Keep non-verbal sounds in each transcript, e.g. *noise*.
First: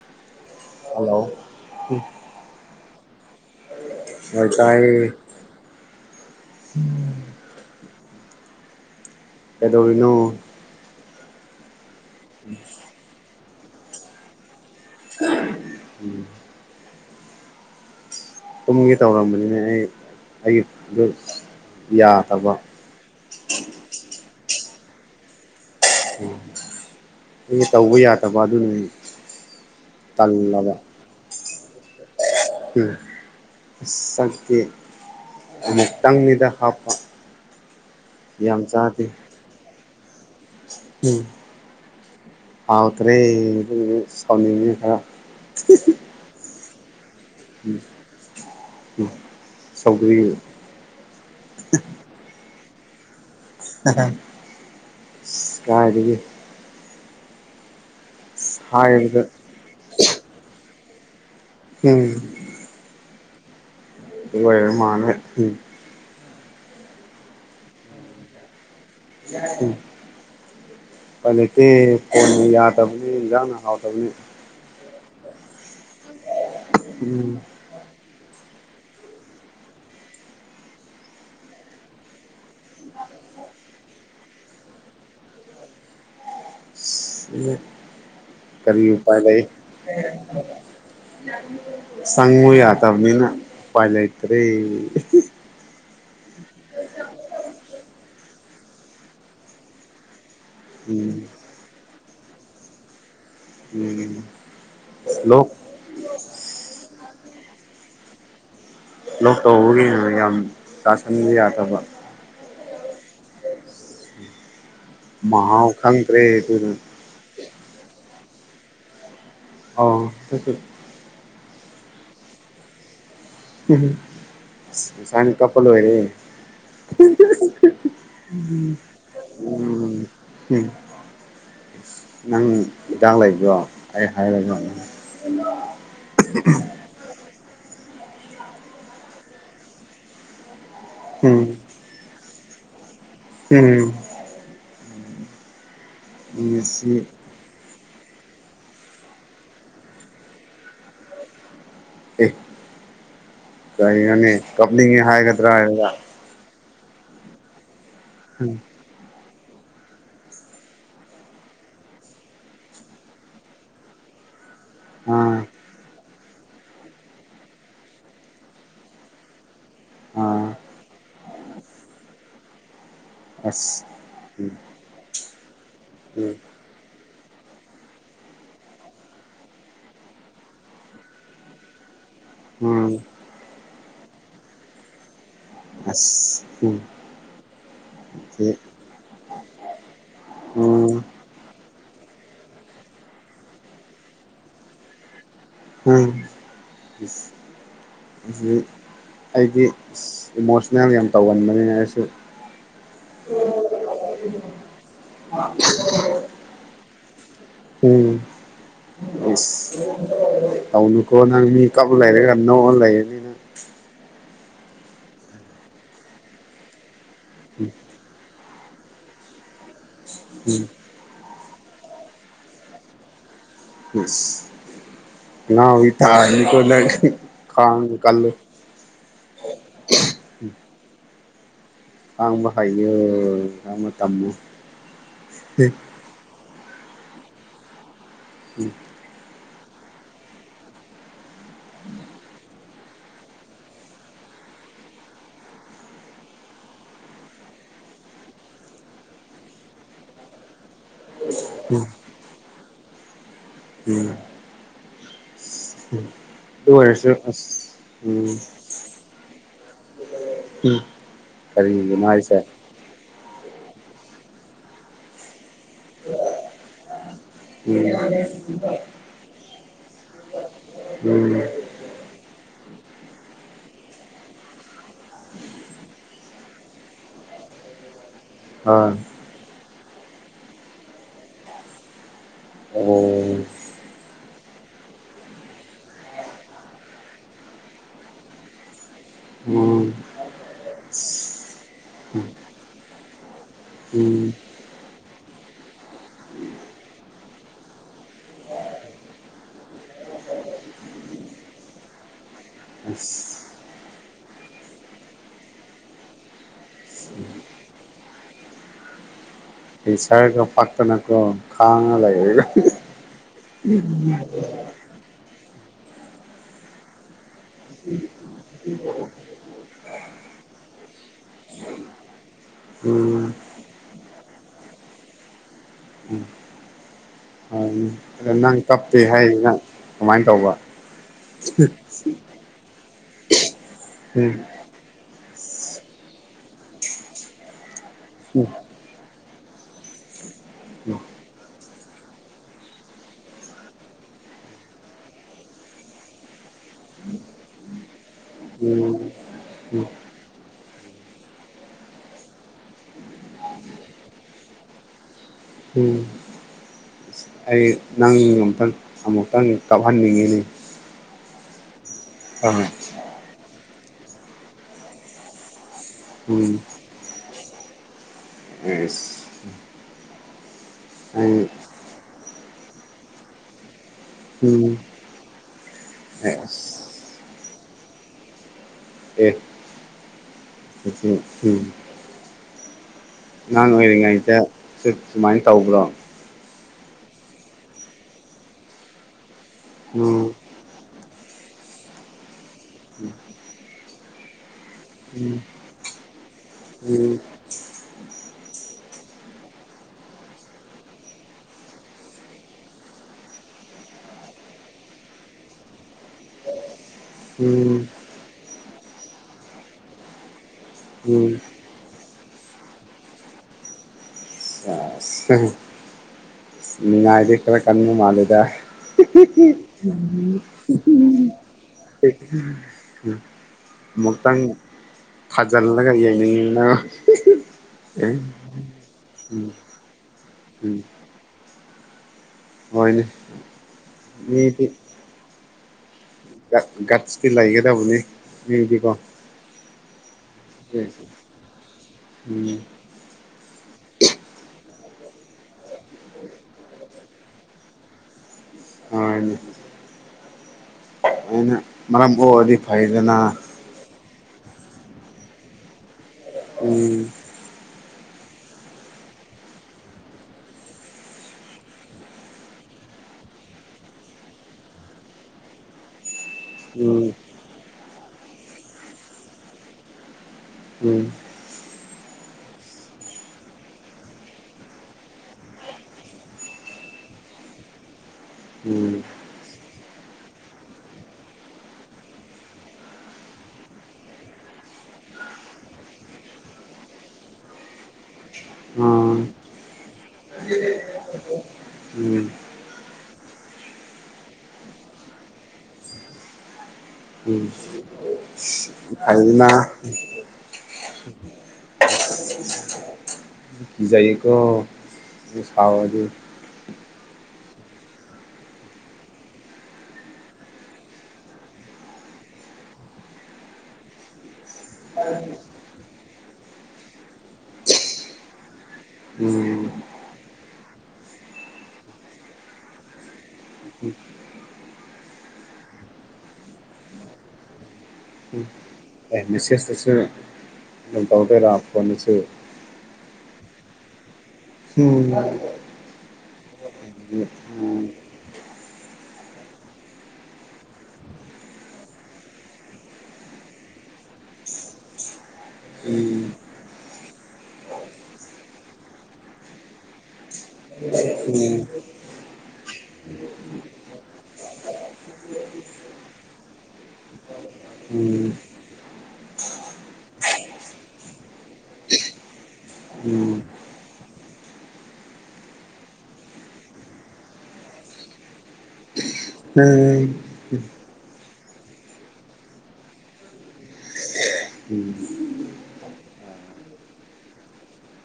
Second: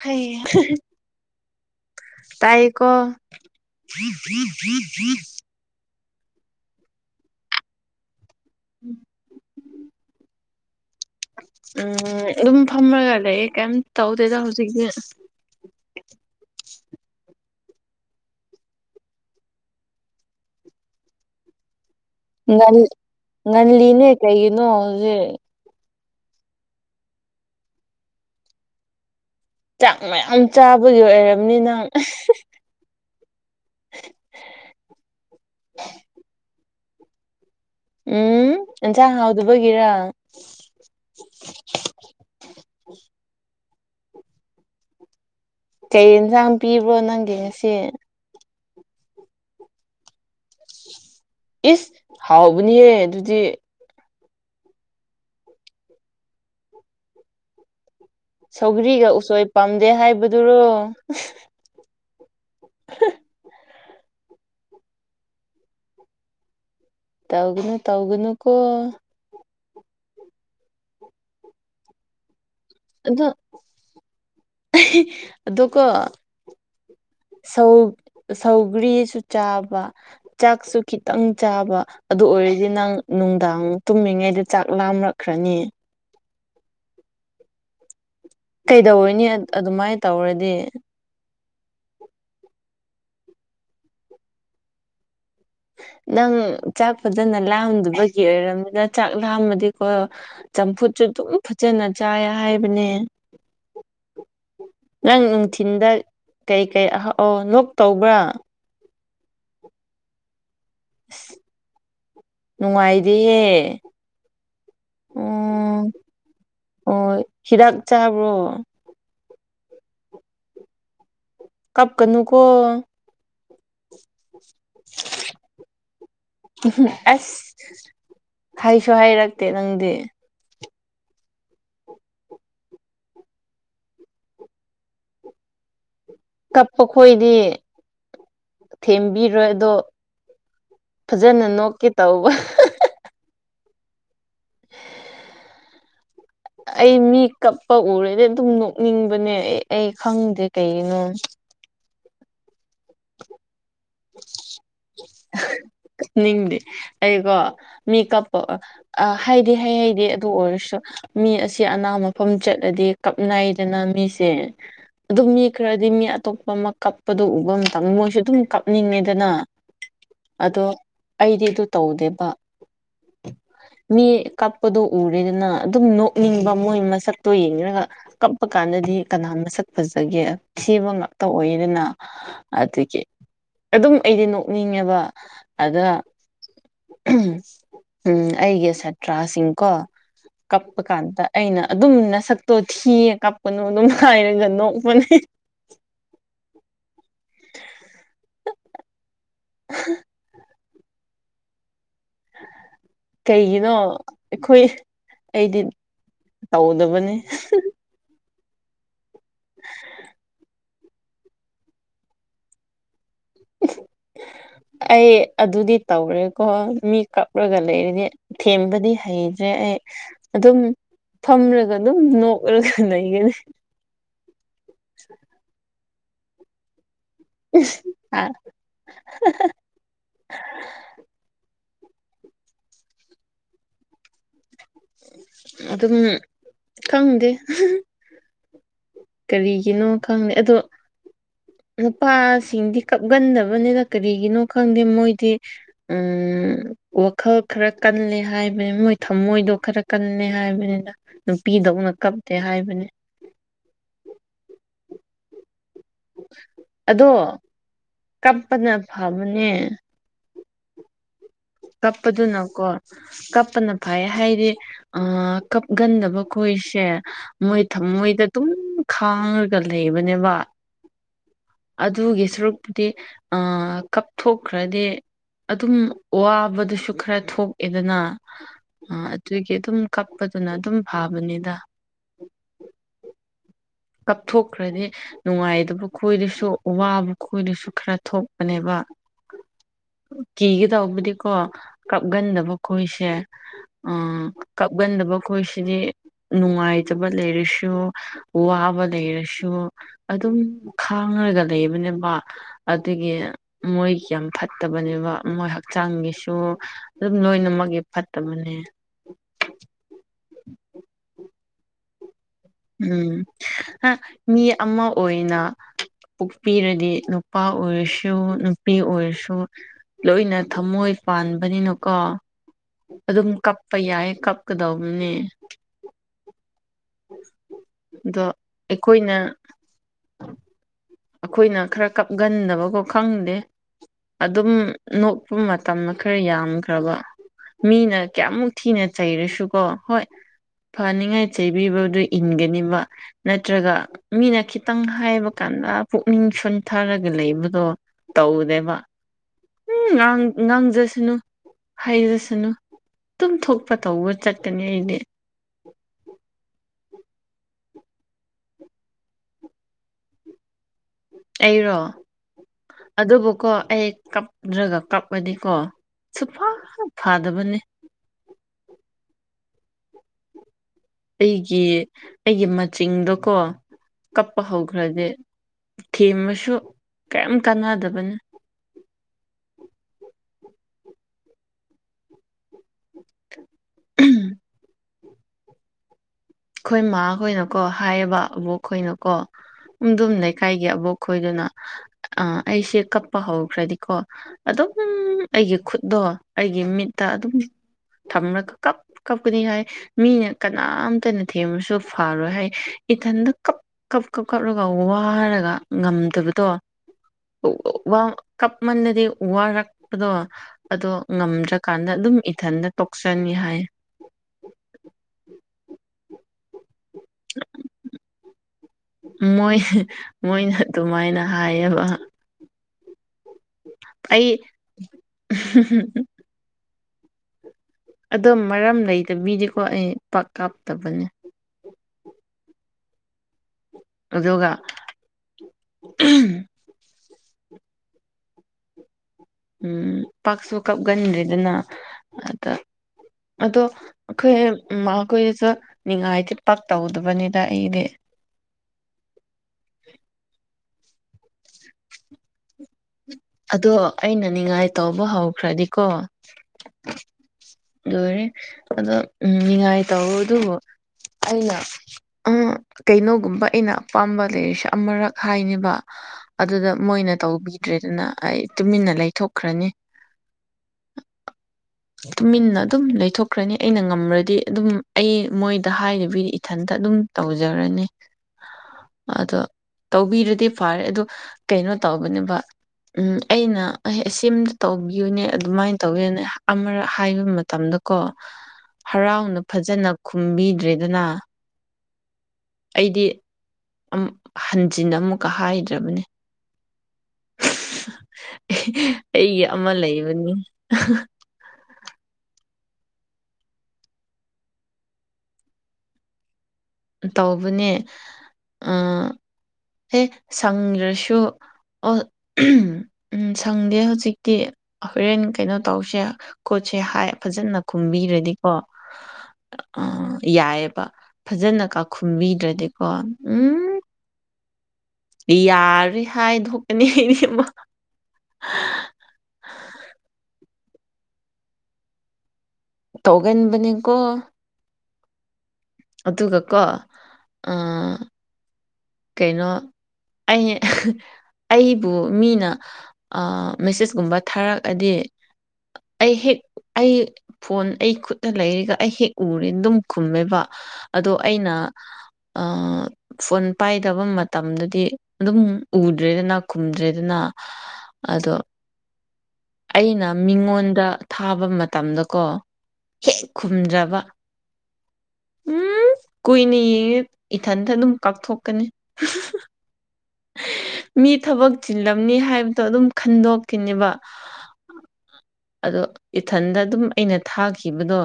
ꯍꯩ *unintelligible* ꯍꯜꯂꯣ *unintelligible* ꯇꯥꯏꯌ‌ꯦꯀꯣ ꯍꯣꯏ ꯇꯥꯔ‌ꯦ ꯎꯝ ꯀꯩꯗꯧꯔꯤꯅꯣ ꯎꯝ ꯑꯗꯨꯝ ꯐꯝꯔꯒ ꯂꯩꯌꯦ ꯀꯩꯝ ꯇꯧꯗꯦꯗ ꯍꯧꯖꯤꯛꯗꯤ *unintelligible* ꯎꯝ ꯀꯨꯝꯒ‌‌ꯦ ꯇꯧꯔꯝꯕꯅꯤꯅ‌ꯦ ꯑꯩ ꯑꯩꯗ‌ꯣ ꯌꯥ ꯉꯟ ꯉꯟꯂꯤꯅꯦ ꯀꯩꯒꯤꯅꯣ ꯍꯧꯖꯤꯛ ꯎꯝ *inaudible* ꯅ ꯇꯧꯕ ꯌꯥꯗꯕ ꯑꯗꯨꯅꯤ ꯆꯥꯛ ꯃꯌꯥꯝ ꯆꯥꯕꯒꯤ ꯑꯣꯏꯔꯝꯅꯤ ꯅꯪ ꯎꯝ ꯁꯀꯦ *unintelligible* ꯑꯥ ꯑꯑ *unintelligible* ꯑꯃꯇꯪꯅꯤꯗ ꯍꯥꯞꯄ ꯎꯝ ꯌꯥꯝ ꯆꯥꯗꯦ ꯑꯦꯟꯁꯥꯡ ꯍꯥꯎꯗꯨꯕꯒꯤꯔ ꯎꯝ ꯍꯥꯎꯠꯇ꯭ꯔꯦ ꯉꯁꯤꯗꯤ ꯁꯥꯎꯅꯤꯡꯉꯤ ꯈꯔꯥ ꯀꯩ ꯌꯦꯟꯁꯥꯡ ꯄꯤꯕ꯭ꯔꯣ ꯅꯪꯒꯤ ꯎ ꯉꯁꯤ ꯎ *unintelligible* ꯁꯥꯎꯒ꯭ꯔꯤꯌꯦ ꯏꯁ ꯍꯥꯎꯕꯅꯤꯍꯦ ꯑꯗꯨꯗꯤ ꯏꯁ ꯀꯥꯏꯗꯒꯤ ꯁꯧꯒ꯭ꯔꯤꯒ ꯍꯥꯏꯕꯗ ꯎꯁꯣꯏ ꯄꯥꯝꯗꯦ ꯍꯥꯏꯕꯗꯨꯔꯣ ꯎꯝ *unintelligible* ꯑꯗꯨ ꯑꯣꯏꯔ ꯃꯥꯜꯂ‌ꯦ ꯎꯝ ꯇꯧꯒꯅꯨ ꯇꯧꯒꯅꯨ ꯀꯣ ꯎꯝ *unintelligible* ꯍꯧꯖꯤꯛꯇꯤ ꯐꯣꯟ ꯌꯥꯗꯕꯅꯤ ꯑꯗꯨ ꯏꯖꯥꯡ ꯍꯥꯎꯗꯕꯅꯤ ꯑꯗꯨꯀꯣ ꯁꯧ ꯁꯧꯒ꯭ꯔꯤꯁꯨ ꯆꯥꯕ ꯆꯥꯛꯁꯨ ꯈꯤꯇꯪ ꯆꯥꯕ ꯑꯗꯨ ꯑꯣꯏꯔꯗꯤ ꯅꯪ ꯅꯨꯡꯗꯥꯡ ꯇꯨꯝꯃꯤꯉꯩꯗ ꯆꯥꯛ ꯂꯥꯝꯔꯛꯈ꯭ꯔꯅꯤ ꯀꯔꯤ ꯎꯄꯥꯏ ꯀꯩꯗꯧꯔꯅꯤ ꯂꯩ ꯑꯗꯨꯃꯥꯏꯅ ꯇꯧꯔꯗꯤ ꯆꯪꯉꯨ ꯌꯥꯗꯃꯤꯅ ꯎꯄꯥꯏ ꯂꯩꯏꯇꯔꯦ ꯅꯪ ꯆꯥꯛ ꯐꯖꯅ ꯂꯥꯝꯗꯕꯒꯤ ꯑꯣꯏꯔꯕꯝꯅꯤꯗ ꯆꯥꯛ ꯂꯥꯝꯃꯗꯤꯀꯣ ꯆꯝꯐꯨꯠꯁꯨ ꯎꯝ ꯑꯗꯨꯝ ꯐꯖꯅ ꯆꯥꯏ ꯍꯥꯏꯕꯅꯦ ꯎꯝ ꯅꯪ ꯂꯣꯛ ꯅꯨꯡꯊꯤꯟꯗ ꯀꯩ ꯀꯩ ꯑꯍꯥꯎ ꯂꯣꯛ ꯇꯧꯕ꯭ꯔꯥ ꯂꯣꯛ ꯇꯧꯕꯒꯤꯅ ꯌꯥꯝ ꯆꯥꯁꯟꯕ ꯌꯥꯗꯕ ꯅꯨꯡꯉꯥꯏꯗꯤꯍꯦ ꯃꯍꯥꯎ ꯈꯪꯀ꯭ꯔꯦ ꯑꯗꯨꯅ ꯑꯣ ꯍꯤꯗꯥꯛ ꯆꯥꯕ꯭ꯔꯣ ꯑꯣ ꯊꯦꯡꯀꯤ *unintelligible* ꯀꯞꯀꯅꯨꯀꯣ ꯏꯁ ꯉꯁꯥꯏꯒꯅ ꯀꯞꯄꯥ ꯂꫭꯏꯔꯦ ꯑꯁ ꯍꯥꯏꯁꯨ ꯍꯥꯏꯔꯛꯇꯦ ꯅꯪꯗꯤ ꯎꯝ ꯅꯪ ꯍꯤꯗꯥꯛ ꯂꯩꯕ꯭ꯔꯣ ꯑꯩ ꯍꯥꯏꯔꯒ ꯆꯞꯄ *unintelligible* ꯈꯣꯏꯗꯤ ꯊꯦꯝꯕꯤꯔꯣꯏ ꯑꯗꯣ ꯎꯝ ꯐꯖꯅ ꯅꯣꯛꯀꯦ ꯇꯧꯕ ꯎꯝ ꯑꯩ ꯉꯁꯤ ꯃꯤ ꯀꯞꯄ ꯎꯔꯗꯤ ꯑꯗꯨꯝ ꯅꯣꯛꯅꯤꯡꯕꯅꯦ ꯑꯩ ꯑꯩ ꯈꯪꯗꯦ ꯀꯩꯒꯤꯅꯣ ꯑꯦ *unintelligible* ꯀꯔꯤꯅꯣꯅ‌ꯦ ꯀꯞꯅꯤꯡꯉꯦ ꯍꯥꯏꯒꯗ꯭ꯔꯥ ꯍꯥꯏꯒ ꯅꯤꯡꯗꯤ ꯑꯩꯀꯣ ꯃꯤ ꯀꯞꯄ ꯍꯥꯏꯗꯤ ꯍꯥꯏꯍꯩꯗ‌ꯦ ꯑꯗꯨ ꯑꯣꯏꯔꯁꯨ ꯃꯤ ꯑꯁꯤ ꯑꯅꯥ ꯃꯐꯝ ꯆꯠꯂꯗꯤ ꯀꯞ ꯅꯥꯏꯗꯅ ꯃꯤꯁꯦ ꯑꯗꯨꯝ ꯑꯥ ꯃꯤ ꯈꯔꯗꯤ ꯃꯤ ꯑꯇꯣꯞꯄ ꯑꯃ ꯀꯞꯄꯗꯣ ꯎꯕ ꯃꯇꯝꯗ ꯃꯣꯏꯁꯨ ꯑꯗꯨꯝ ꯀꯞꯅꯤꯡꯉꯦꯗꯅ ꯑꯥ ꯑꯗꯣ ꯑꯩꯗꯤ ꯑꯗꯨ ꯇꯧꯗꯦꯕ ꯑꯁ ꯃꯤ ꯎꯝ ꯀꯞꯄꯗꯣ ꯎꯔꯦꯗꯅ ꯑꯗꯨꯝ ꯎꯝ ꯅꯣꯛꯅꯤꯡꯕ ꯃꯣꯏ ꯃꯁꯛꯇꯣ ꯌꯦꯡꯔꯒ ꯀꯞꯄ ꯀꯥꯟꯗꯗꯤ ꯀꯅꯥ ꯃꯁꯛ ꯐꯖꯒꯦ ꯁꯤꯕ ꯉꯥꯛꯇ ꯑꯣꯏꯗꯅ ꯎꯝ ꯑꯗꯨꯗꯒꯤ ꯑꯗꯨꯝ ꯑꯩꯗꯤ ꯅꯣꯛꯅꯤꯡꯉꯦꯕ ꯑꯗ ꯑꯁ ꯎꯝ ꯎꯝ ꯑꯩꯒꯤ ꯁꯥꯇ꯭ꯔꯥꯁꯤꯡꯀꯣ ꯀꯞꯄ ꯎꯝ ꯀꯥꯟꯗ ꯑꯩꯅ ꯑꯗꯨꯝ ꯅꯁꯛꯇꯣ ꯊꯤꯌꯦ ꯀꯥꯞꯄꯅꯣ ꯑꯗꯨꯝ ꯍꯥꯏꯔꯒ ꯅꯣꯛꯄꯅꯦ ꯎꯝ ꯏꯁ ꯑꯩꯗꯤ ꯏꯃꯣꯁꯅꯦꯜ ꯌꯥꯝ ꯇꯧꯒꯟꯕꯅꯤꯅ ꯑꯩꯁꯨ ꯀꯩꯒꯤꯅꯣ ꯑꯩꯈꯣꯏ ꯑꯩꯗꯤ ꯇꯧꯗꯕꯅꯤ ꯎꯝ *unintelligible* ꯇꯧꯅꯨ ꯀꯣ ꯅꯪ ꯃꯤ ꯀꯞ ꯂꯩꯔꯒ ꯅꯣꯛꯑꯥ ꯂꯩꯔꯗꯤ ꯑꯩ ꯑꯗꯨꯗꯤ ꯇꯧꯔꯦꯀꯣ ꯃꯤ ꯀꯞꯕꯒ ꯂꯩꯔꯗꯤ ꯊꯦꯝꯕꯗꯤ ꯍꯩꯇ꯭ꯔꯦ ꯑꯩ ꯑꯗꯨꯝ ꯎꯝ ꯐꯝꯔꯒ ꯑꯗꯨꯝ ꯅꯣꯛꯔꯒ ꯂꯩꯩꯒꯅꯤ ꯉꯥꯎꯕꯤ ꯇꯒꯤꯅꯤꯀꯣ ꯅꯪ ꯈꯥꯡ ꯍꯥ ꯀꯜꯂꯨ ꯉꯥꯡꯕ ꯍꯩꯌꯦ ꯉꯡꯃ ꯇꯝꯃꯣ ꯑꯗꯨꯝ ꯈꯪꯗꯦ ꯎꯝ ꯀꯔꯤꯒꯤꯅꯣ ꯈꯪꯗꯦ ꯑꯗꯣ ꯅꯨꯄꯥꯁꯤꯡꯗꯤ ꯀꯞꯒꯟꯗꯕꯅꯤꯅ ꯀꯔꯤꯒꯤꯅꯣ ꯈꯪꯗꯦ ꯃꯣꯏꯗꯤ ꯎꯝ ꯋꯥꯈꯜ ꯈꯔ ꯀꯜꯂꯦ ꯍꯥꯏꯕꯅꯦ ꯃꯣꯏ ꯊꯃꯣꯏꯗꯣ ꯈꯔ ꯀꯟꯅꯦ ꯍꯥꯏꯕꯅꯤꯗ ꯅꯨꯄꯤꯗꯧꯅ ꯀꯞꯇꯦ ꯍꯥꯏꯕꯅꯤ ꯎꯝ ꯑꯗꯨ ꯑꯗꯣ ꯑꯣꯏꯔꯁꯨ ꯀꯞꯄꯅ ꯑꯁ ꯐꯕꯅꯦ ꯎꯝ ꯎꯝ ꯀꯔꯤꯒꯤꯅꯣ ꯍꯥꯏꯁꯦ ꯀꯞꯄꯗꯨꯅꯀꯣ ꯀꯞꯄꯅ ꯐꯩ ꯌꯦ ꯍꯥꯏꯗꯤ ꯑ ꯀꯞꯒꯟꯗꯕ ꯑꯈꯣꯏꯁꯦ ꯃꯣꯏ ꯎꯝ ꯊꯃꯣꯏꯗ ꯑꯗꯨꯝ ꯈꯥꯡꯉꯒ ꯂꯩꯕꯅꯦꯕ ꯎꯝ ꯑꯗꯨꯒꯤ ꯁꯔꯨꯛꯄꯨꯗꯤ ꯑꯥ ꯀꯞꯊꯣꯛꯈ꯭ꯔꯗꯤ ꯑꯗꯨꯝ ꯋꯥꯕꯗꯨꯁꯨ ꯈꯔ ꯊꯣꯛꯑꯦꯗꯅ ꯑꯥ ꯑꯗꯨꯒꯤ ꯑꯗꯨꯝ ꯀꯞꯄꯗꯨꯅ ꯑꯗꯨꯝ ꯐꯥꯕꯅꯤꯗ ꯑꯣ ꯀꯥꯞꯊꯣꯛꯈ꯭ꯔꯗꯤ ꯅꯨꯡꯉꯥꯏꯗꯕ ꯈꯣꯏꯗꯁꯨ ꯋꯥꯕ ꯈꯣꯏꯗꯁꯨ ꯈꯔ ꯊꯣꯛꯄꯅꯦꯕ ꯎꯝ ꯀꯤꯒꯦ ꯇꯧꯕꯗꯤꯀꯣ ꯀꯞꯒꯟꯗꯕ ꯈꯣꯏꯁꯦ ꯑ ꯎꯝ ꯀꯞꯒꯟꯗꯕ ꯑꯈꯣꯏꯁꯤꯗꯤ ꯅꯨꯡꯉꯥꯏꯇꯕ ꯂꯩꯔꯁꯨ ꯋꯥꯕ ꯂꯩꯔꯁꯨ ꯑꯗꯨꯝ ꯈꯥꯡꯉꯒ ꯂꯩꯕꯅꯦꯕ ꯑꯗꯨꯒꯤ ꯑꯁ ꯃꯣꯏꯒꯤ ꯌꯥꯝ ꯐꯠꯇꯕꯅꯦꯕ ꯃꯣꯏ ꯍꯛꯆꯥꯡꯒꯤꯁꯨ ꯑꯗꯨꯝ ꯂꯣꯏꯅꯃꯛꯒꯤ ꯐꯠꯇꯕꯅꯦ ꯀꯦꯟꯁꯔꯒ ꯄꯛꯇꯅꯀꯣ ꯈꯉ ꯂꯩꯔꯒ ꯎꯝ ꯃꯤ ꯑꯃ ꯑꯣꯏꯅ ꯄꯣꯛꯄꯤꯔꯗꯤ ꯅꯨꯄꯥ ꯑꯣꯏꯔꯁꯨ ꯅꯨꯄꯤ ꯑꯣꯏꯔꯁꯨ ꯂꯣꯏꯅ ꯊꯃꯣꯏ ꯄꯥꯟꯕꯅꯤꯅꯀꯣ ꯎꯝ ꯑꯗꯨꯝ ꯀꯞꯄ ꯌꯥꯏ ꯀꯞꯀꯗꯧꯕꯅꯦ *unintelligible* ꯑꯗ ꯅꯪ ꯀꯞꯇꯦ ꯑꯩꯈꯣꯏꯅ ꯍꯥꯏꯁꯤꯅ ꯀꯃꯥꯏ ꯇꯧꯕ ꯑꯩꯈꯣꯏꯅ ꯈꯔ ꯀꯞꯒꯟꯗꯕꯀꯣ ꯈꯪꯗꯦ ꯎꯝ ꯑꯗꯨꯝ ꯅꯣꯛꯄ ꯃꯇꯝ ꯈꯔ ꯌꯥꯝꯈ꯭ꯔꯕ ꯃꯤꯅ ꯀꯌꯥꯃꯨꯛ ꯊꯤꯅ ꯆꯩꯔꯁꯨꯀꯣ ꯍꯣꯏ ꯎꯝ ꯐꯅꯤꯉꯥꯏ ꯆꯩꯕꯤꯕꯗꯨ ꯏꯟꯒꯅꯤꯕ ꯅꯠꯇ꯭ꯔꯒ ꯃꯤꯅ ꯈꯤꯇꯪ ꯍꯥꯏꯕ ꯀꯥꯟꯗ ꯄꯨꯛꯅꯤꯡ ꯁꯣꯟꯊꯔꯒ ꯂꯩꯕꯗꯣ ꯇꯧꯗꯦꯕ ꯎꯝ ꯎꯝ ꯉꯥꯡꯖꯁꯅꯨ ꯍꯥꯏꯖꯁꯅꯨ ꯑꯗꯨꯝ ꯊꯣꯛꯄ ꯇꯧꯕ ꯆꯠꯀꯅꯤ ꯑꯩꯗꯤ ꯎꯝ ꯑꯩ ꯅꯪ ꯑꯃꯨꯛꯇꯪ ꯑꯃꯨꯛꯇꯪ ꯀꯥꯞꯍꯟꯅꯤꯡꯉꯤꯅꯦ ꯑꯩꯔꯣ ꯎꯝ ꯑꯗꯨꯕꯨꯀꯣ ꯑꯩ ꯀꯞꯗ꯭ꯔꯒ ꯀꯞꯑꯗꯤꯀꯣ ꯁꯨꯐ ꯎꯝ ꯐꯥꯗꯕꯅꯦ ꯏꯁ ꯑꯩꯒꯤ ꯑꯩꯒꯤ ꯃꯆꯤꯡꯗꯣꯀꯣ ꯀꯞꯄ ꯎꯝ ꯍꯧꯈ꯭ꯔꯗꯤ ꯊꯦꯝꯕꯁꯨ ꯑꯦꯁ ꯀꯔꯤꯝ ꯀꯥꯟꯅꯗꯕꯅꯤ ꯅꯆꯤꯟ ꯊꯤꯅꯨ ꯑꯉꯥꯡ ꯑꯣꯏꯔꯤꯉꯩꯗ ꯁꯨ ꯁꯨꯃꯥꯏꯅ ꯇꯧꯕ꯭ꯔꯣ ꯑꯩꯈꯣꯏ ꯃꯥꯥꯈꯣꯏꯅꯀꯣ ꯍꯥꯏꯌꯦꯕ ꯑꯕꯣꯛ ꯈꯣꯏꯅꯀꯣ ꯑꯗꯨꯝ ꯎꯝ ꯅꯩꯈꯥꯏ ꯒꯤ ꯑꯕꯣꯛ ꯈꯣꯏꯗꯨꯅ ꯑ ꯑꯩꯁꯦ ꯀꯞꯄ ꯍꯧꯈ꯭ꯔꯗꯤꯀꯣ ꯑꯗꯨꯝ ꯎꯝ ꯑꯩꯒꯤ ꯈꯨꯠꯗꯣ ꯑꯩꯒꯤ ꯃꯤꯠꯇ ꯑꯗꯨꯝ ꯊꯝꯔꯒ ꯀꯞ ꯀꯞꯀꯅꯤ ꯍꯥꯏꯌꯦ ꯃꯤꯅ ꯀꯅꯥꯝꯇꯅ ꯊꯦꯝꯕꯁꯨ ꯐꯥꯔꯣꯏ ꯍꯥꯏ ꯏꯊꯟꯗ ꯀꯞ ꯀꯞ ꯀꯞ ꯀꯞꯔꯒ ꯋꯥꯔꯒ ꯉꯝꯗꯕꯗꯣ ꯎꯝ ꯋꯥ ꯀꯞ ꯃꯟꯅꯗꯤ ꯋꯥꯔꯛꯄꯗꯣ ꯑꯗꯣ ꯎꯝ ꯉꯝꯗ꯭ꯔꯀꯥꯟꯗ ꯑꯗꯨꯝ ꯏꯊꯟꯗ ꯇꯣꯛꯆꯅꯤ ꯍꯥꯏꯌꯦ *unintelligible* ꯅꯤꯉꯥꯏꯗꯤ ꯈꯔ ꯀꯟꯕ ꯃꯥꯜꯂꯦꯗ ꯃꯣꯏ ꯃꯣꯏꯅ ꯑꯗꯨꯃꯥꯏꯅ ꯍꯥꯏꯌꯦꯕ *unintelligible* ꯑꯩ ꯑꯃꯨꯛꯇꯪ ꯊꯥꯖꯤꯜꯂꯒ ꯌꯦꯡꯅꯤꯡꯒꯤ ꯅꯪ ꯑꯗꯣ ꯃꯔꯝ ꯂꯩꯇ ꯎꯝ ꯃꯤꯗꯤꯀꯣ ꯑꯩ ꯄꯥꯛ ꯎꯝ ꯀꯥꯞꯇꯕꯅꯦ ꯍꯣꯏꯅꯦ ꯎꯗꯨꯒ ꯃꯤꯗꯤ ꯑꯝ ꯒꯠꯁ ꯇꯤ ꯂꯩꯒꯗꯧꯕꯅꯤ ꯃꯤꯗꯤꯀꯣ ꯎꯝ ꯄꯥꯛꯁꯨ ꯀꯞꯒꯟꯗ꯭ꯔꯤꯗꯅ ꯑꯗ ꯎꯝ ꯑꯗꯣ ꯑꯩꯈꯣꯏ ꯃꯈꯈꯣꯏꯗꯁꯨ ꯅꯤꯡꯉꯥꯏꯗꯤ ꯄꯥꯛ ꯇꯧꯗꯕꯅꯤꯗ ꯑꯩꯗꯤ ꯃꯥꯅꯦ ꯃꯔꯝ ꯑꯣꯛꯑꯗꯤ ꯐꯩꯗꯅ ꯑꯗꯣ ꯑꯩꯅ ꯅꯤꯡꯉꯥꯏ ꯇꯧꯕ ꯍꯧꯈ꯭ꯔꯗꯤꯀꯣ ꯎꯝ ꯂꯣꯏꯔꯦ ꯑꯗꯣ ꯎꯝ ꯅꯤꯉꯥꯏ ꯇꯧꯕ ꯗꯨꯕꯨ ꯑꯩꯅ ꯑꯝ ꯀꯩꯅꯣꯒꯨꯝꯕ ꯑꯩꯅ ꯑꯄꯥꯝꯕ ꯂꯩꯔꯤꯁꯦ ꯑꯃꯔꯛ ꯍꯥꯏꯅꯦꯕ ꯑꯗꯨꯗ ꯃꯣꯏꯅ ꯎꯝ ꯇꯧꯕꯤꯗ꯭ꯔꯦ ꯗꯅ ꯑꯩ ꯇꯨꯃꯤꯟꯅ ꯂꯩꯊꯣꯛꯈ꯭ꯔꯅꯤ ꯎꯝ ꯇꯨꯃꯤꯟꯅ ꯑꯗꯨꯝ ꯂꯩꯊꯣꯛꯈ꯭ꯔꯅꯤ ꯑꯩꯅ ꯉꯝꯃ꯭ꯔꯗꯤ ꯑꯗꯨꯝ ꯑꯩ ꯃꯣꯏꯗ ꯍꯥꯏꯔꯤꯕꯤ ꯏꯊꯟꯇ ꯑꯗꯨꯝ ꯇꯧꯖꯔꯅꯤ ꯎꯝ ꯑꯗꯣ ꯇꯧꯕꯤꯔꯗꯤ ꯐꯔꯦ ꯑꯗꯣ ꯀꯩꯅꯣ ꯇꯧꯕꯅꯦꯕ ꯎꯝ ꯑꯩꯅ ꯑꯁꯤꯝꯗ ꯇꯧꯕꯤꯌꯨꯅꯦ ꯑꯗꯨꯃꯥꯏꯅ ꯇꯧꯋꯦꯅꯦ ꯑꯃꯔꯛ ꯍꯥꯏꯕ ꯃꯇꯝꯗꯀꯣ ꯑꯥ ꯍꯔꯥꯎꯅ ꯐꯖꯅ ꯈꯨꯝꯕꯤꯗ꯭ꯔꯦꯗꯅ ꯎꯝ ꯑꯩꯗꯤ ꯍꯟꯖꯤꯟꯅ ꯑꯃꯨꯛꯀ ꯍꯥꯏꯗ꯭ꯔꯕꯅꯦ ꯎꯝ ꯑꯩ ꯒꯤ ꯐꯩꯗꯅ ꯑꯃ ꯂꯩꯕꯅꯤ *unintelligible* ꯀꯖꯩꯌꯦꯀꯣ ꯁꯥꯎꯔꯗꯤ ꯇꯧꯕꯅꯦ ꯑꯥ ꯍꯦ ꯁꯪꯗ꯭ꯔꯁꯨ ꯑꯣ ꯎꯝ ꯁꯪꯗꯦ ꯍꯧꯖꯤꯛꯇꯤ꯫ ꯍꯣꯔꯦꯟ ꯀꯩꯅꯣ ꯇꯧꯁꯦ ꯀꯣꯠꯁꯦ ꯐꯖꯅ ꯈꯨꯝꯕꯤꯔꯗꯤꯀꯣ ꯎꯝ ꯑ ꯌꯥꯏꯌꯦꯕ ꯐꯖꯅꯀꯥ ꯈꯨꯝꯕꯤꯗ꯭ꯔꯗꯤꯀꯣ ꯎꯝ ꯌꯥꯔꯗꯤ ꯍꯥꯏ ꯙꯣꯛꯀꯅꯤ ꯑꯩꯅꯤ ꯑꯃ ꯎꯝ ꯃꯤꯁꯦꯁꯇꯁꯨ ꯗꯨꯝ ꯇꯧꯗꯣꯏꯔꯥ ꯐꯣꯟꯗꯁꯨ ꯇꯧꯒꯟꯕꯅꯦꯀꯣ ꯎꯝ ꯑꯗꯨꯒꯀꯣ ꯎꯝ ꯑ ꯀꯩꯅꯣ ꯑꯩ ꯑꯩꯕꯨ ꯃꯤꯅ ꯃꯦꯁꯦꯁꯀꯨꯝꯕ ꯊꯥꯔꯛꯑꯗꯤ ꯑꯩ ꯎꯝ ꯍꯦꯛ ꯑꯩ ꯐꯣꯟ ꯑꯩ ꯈꯨꯠꯇ ꯂꯩꯔꯤꯒ ꯑꯩ ꯍꯦꯛ ꯎꯔꯦ ꯑꯗꯨꯝ ꯈꯨꯝꯃꯦꯕ ꯑꯗꯣ ꯎꯝ ꯑꯩꯅ ꯎꯝ ꯑ ꯐꯣꯟ ꯄꯥꯏꯗꯕ ꯃꯇꯝꯗꯗꯤ ꯑꯗꯨꯝ ꯎꯗ꯭ꯔꯦꯗꯅ ꯈꯨꯝꯗ꯭ꯔꯦꯗꯅ ꯎꯝ ꯑꯗꯣ ꯑꯩꯅ ꯃꯤꯉꯣꯟꯗ ꯊꯥꯕ ꯃꯇꯝꯗꯀꯣ ꯍꯦꯛ ꯈꯨꯝꯗ꯭ꯔꯕꯥ ꯎꯝ ꯀꯨꯏꯅ ꯌꯦꯡꯉꯦ ꯏꯊꯟꯇ ꯑꯗꯨꯝ ꯀꯥꯎꯊꯣꯛꯀꯅꯤ ꯎꯝ ꯃꯤ ꯊꯕꯛ ꯆꯤꯜꯂꯝꯅꯤ ꯍꯥꯏꯕꯗꯣ ꯑꯗꯨꯝ ꯈꯟꯗꯣꯛꯈꯤꯅꯦꯕ *unintelligible* ꯑꯗꯣ ꯏꯊꯟꯗ ꯑꯗꯨꯝ ꯑꯩꯅ ꯊꯥꯈꯤꯕꯗꯣ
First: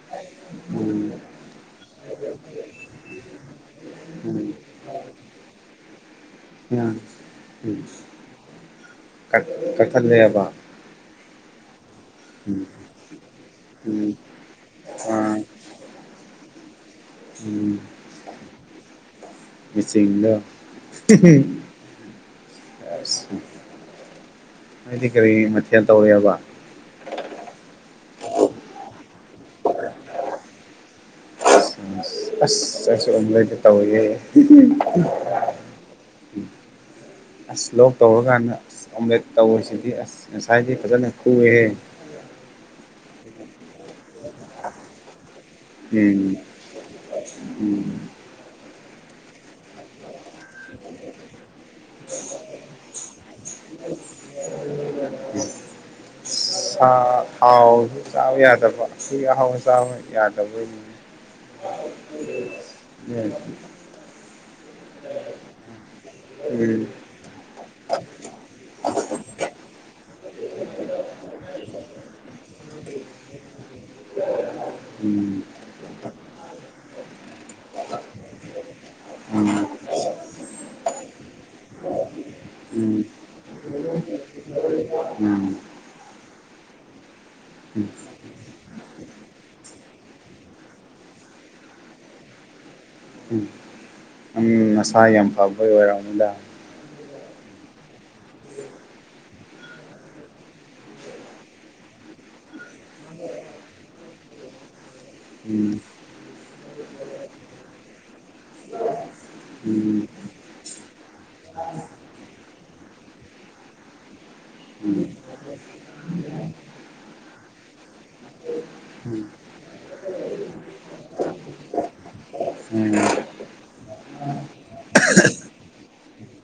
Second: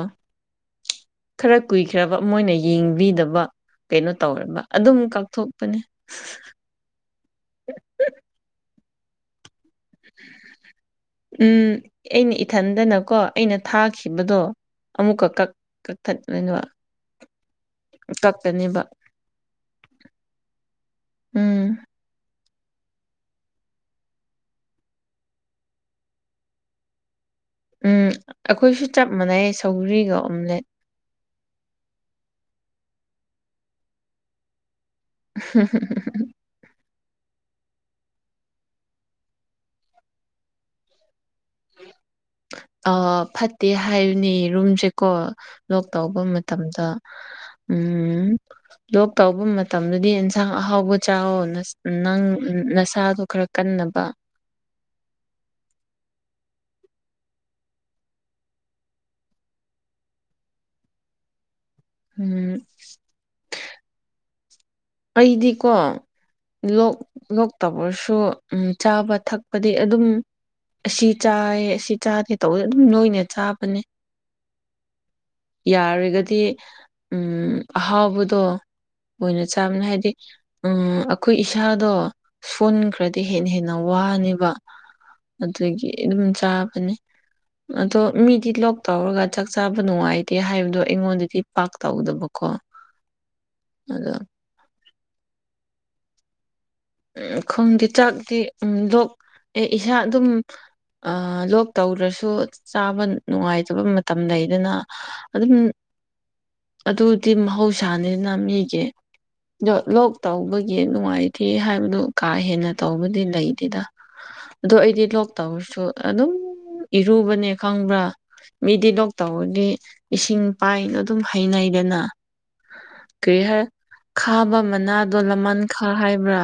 ꯎꯝ ꯈꯔ ꯀꯨꯏꯈ꯭ꯔꯕ ꯃꯣꯏꯅ ꯌꯦꯡꯕꯤꯗꯕ ꯀꯩꯅꯣ ꯇꯧꯔꯕ ꯑꯗꯨꯝ ꯀꯛꯊꯣꯛꯄꯅꯦ *unintelligible* ꯎꯝ ꯎꯝ ꯀꯛ ꯀꯛꯊꯠꯂꯦꯕ ꯎꯝ ꯑꯩꯅ ꯏꯊꯟꯗꯅꯀꯣ ꯑꯩꯅ ꯊꯥꯈꯤꯕꯗꯣ ꯑꯃꯨꯛꯀ ꯀꯛ ꯀꯛꯊꯠꯋꯅꯕ ꯀꯛꯇꯅꯦꯕ ꯃꯆꯤꯡꯗꯣ *unintelligible* ꯎꯝ ꯍꯥꯏꯗꯤ ꯀꯔꯤ ꯃꯊꯦꯜ ꯇꯧꯔꯤꯑꯕ ꯎꯝ ꯑꯈꯣꯏꯁꯨ ꯆꯞ ꯃꯥꯟꯅꯩ ꯁꯧꯒ꯭ꯔꯤꯒ ꯑꯣꯝꯂꯦꯠ *unintelligible* ꯑꯁ *unintelligible* ꯑꯣꯝꯂꯦꯠꯇ ꯇꯧꯏꯌꯦ *unintelligible* *unintelligible* ꯑꯁ ꯂꯣꯛ ꯇꯧꯔꯀꯥꯟꯗ ꯑꯁ ꯑꯣꯝꯂꯦꯠ ꯇꯧꯕꯁꯤꯗꯤ ꯑꯁ ꯉꯁꯥꯏꯗꯤ ꯐꯖꯅ ꯈꯨꯑꯦꯍꯦ ꯑ ꯐꯠꯇꯦ ꯍꯥꯏꯕꯅꯦ ꯌꯦꯔꯨꯝꯁꯦꯀꯣ ꯂꯣꯛ ꯇꯧꯕ ꯎꯝ ꯃꯇꯝꯗ ꯎꯝ ꯂꯣꯛ ꯇꯧꯕ ꯃꯇꯝꯗꯗꯤ ꯑꯦꯟꯁꯥꯡ ꯑꯍꯥꯎꯕ ꯆꯥꯋꯣ ꯅꯪ ꯅꯁꯥꯗꯣ ꯈꯔ ꯀꯟꯅꯕ *unintelligible* *inaudible* ꯁꯥ ꯍꯥꯎ ꯆꯥꯕ ꯌꯥꯗꯕ *unintelligible* ꯑꯍꯥꯎ ꯆꯥꯕ ꯌꯥꯗꯕ *unintelligible* ꯎꯝ *unintelligible* ꯑꯩꯗꯤꯀꯣ ꯂꯣꯛ ꯂꯣꯛꯇꯕ꯭ꯔꯁꯨ ꯎꯝ ꯆꯥꯕ ꯊꯛꯄꯗꯤ ꯑꯗꯨꯝ ꯑꯁꯤ ꯆꯥꯏꯌꯦ ꯑꯁꯤ ꯆꯥꯗꯦ ꯇꯧꯕꯗ ꯑꯗꯨꯝ ꯅꯣꯏꯅ ꯆꯥꯕꯅꯦ ꯎꯝ ꯌꯥꯔꯒꯗꯤ ꯎꯝ ꯑꯍꯥꯎꯕꯗꯣ ꯑꯣꯏꯅ ꯆꯥꯕꯅ‌ꯦ ꯍꯥꯏꯗꯤ ꯎꯝ ꯑꯩꯈꯣꯏ ꯏꯁꯥꯗꯣ ꯁꯣꯟ ꯎꯝ ꯈꯔꯗꯤ ꯍꯦꯟꯅ ꯍꯦꯟꯅ ꯋꯥꯅꯦꯕ ꯎꯝ ꯑꯗꯨꯒꯤ ꯑꯗꯨꯝ ꯆꯥꯕꯅꯦ ꯎꯝ ꯎꯝ ꯑꯗꯣ ꯃꯤꯗꯤ ꯂꯣꯛ ꯇꯧꯔꯒ ꯆꯥꯛ ꯆꯥꯕ ꯅꯨꯡꯉꯥꯏꯇꯦ ꯍꯥꯏꯕꯗꯣ ꯑꯩꯉꯣꯟꯗꯗꯤ ꯄꯥꯛ ꯇꯧꯗꯕꯀꯣ ꯎꯝ ꯑꯗꯣ ꯅꯪ ꯅꯁꯥ ꯌꯥꯝ ꯐꯕꯩ ꯑꯣꯏꯔꯝꯅꯤꯗ ꯎ ꯈꯪꯗꯦ ꯆꯥꯛꯇꯤ ꯎ ꯂꯣꯛ ꯑꯦ ꯏꯁꯥ ꯑꯗꯨꯝ ꯑ ꯂꯣꯛ ꯇꯧꯗ꯭ꯔꯁꯨ ꯆꯥꯕ ꯅꯨꯡꯉꯥꯏꯇꯕ ꯃꯇꯝ ꯂꯩꯗꯅ ꯑꯗꯨꯝ ꯎꯝ ꯑꯗꯨꯗꯤ ꯃꯍꯧꯁꯥꯅꯤꯅ ꯃꯤꯒꯤ ꯗꯣ ꯎꯝ ꯂꯣꯛ ꯇꯧꯕꯒꯤ ꯅꯨꯡꯉꯥꯏꯇꯦ ꯍꯥꯏꯕꯗꯨ ꯀꯥꯍꯦꯟꯅ ꯇꯧꯕꯗꯤ ꯂꯩꯇꯦꯗ ꯑꯗꯣ ꯑꯩꯗꯤ ꯂꯣꯛ ꯇꯧꯔꯁꯨ ꯑꯗꯨꯝ ꯏꯔꯨꯕꯅꯦ ꯈꯪꯕ꯭ꯔꯥ ꯃꯤꯗꯤ ꯂꯣꯛ ꯇꯧꯔꯗꯤ ꯏꯁꯤꯡ ꯄꯥꯏꯅ ꯑꯗꯨꯝ ꯍꯩꯅꯩꯗꯅ ꯎꯝ ꯎꯝ ꯀꯔꯤꯍꯥꯏ ꯈꯥꯕ ꯃꯅꯥꯗꯣ ꯂꯃꯟꯈꯥ ꯍꯥꯏꯕ꯭ꯔꯥ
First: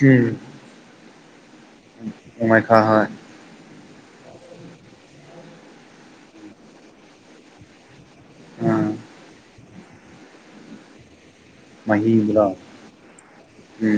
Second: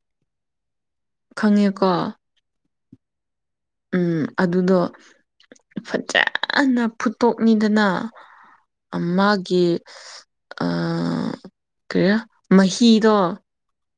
ꯎꯝ ꯈꯪꯉꯦꯀꯣ ꯅꯣꯃꯥꯏꯈꯥ ꯍꯣꯏ ꯎꯝ ꯑꯗꯨꯗꯣ ꯐꯖꯅ ꯐꯨꯠꯇꯣꯛꯅꯤꯗꯅ ꯑꯥ ꯃꯥꯒꯤ ꯑ ꯀꯔꯤꯔ ꯃꯍꯤꯗꯨꯔꯣ ꯃꯍꯤꯗꯣ ꯎꯝ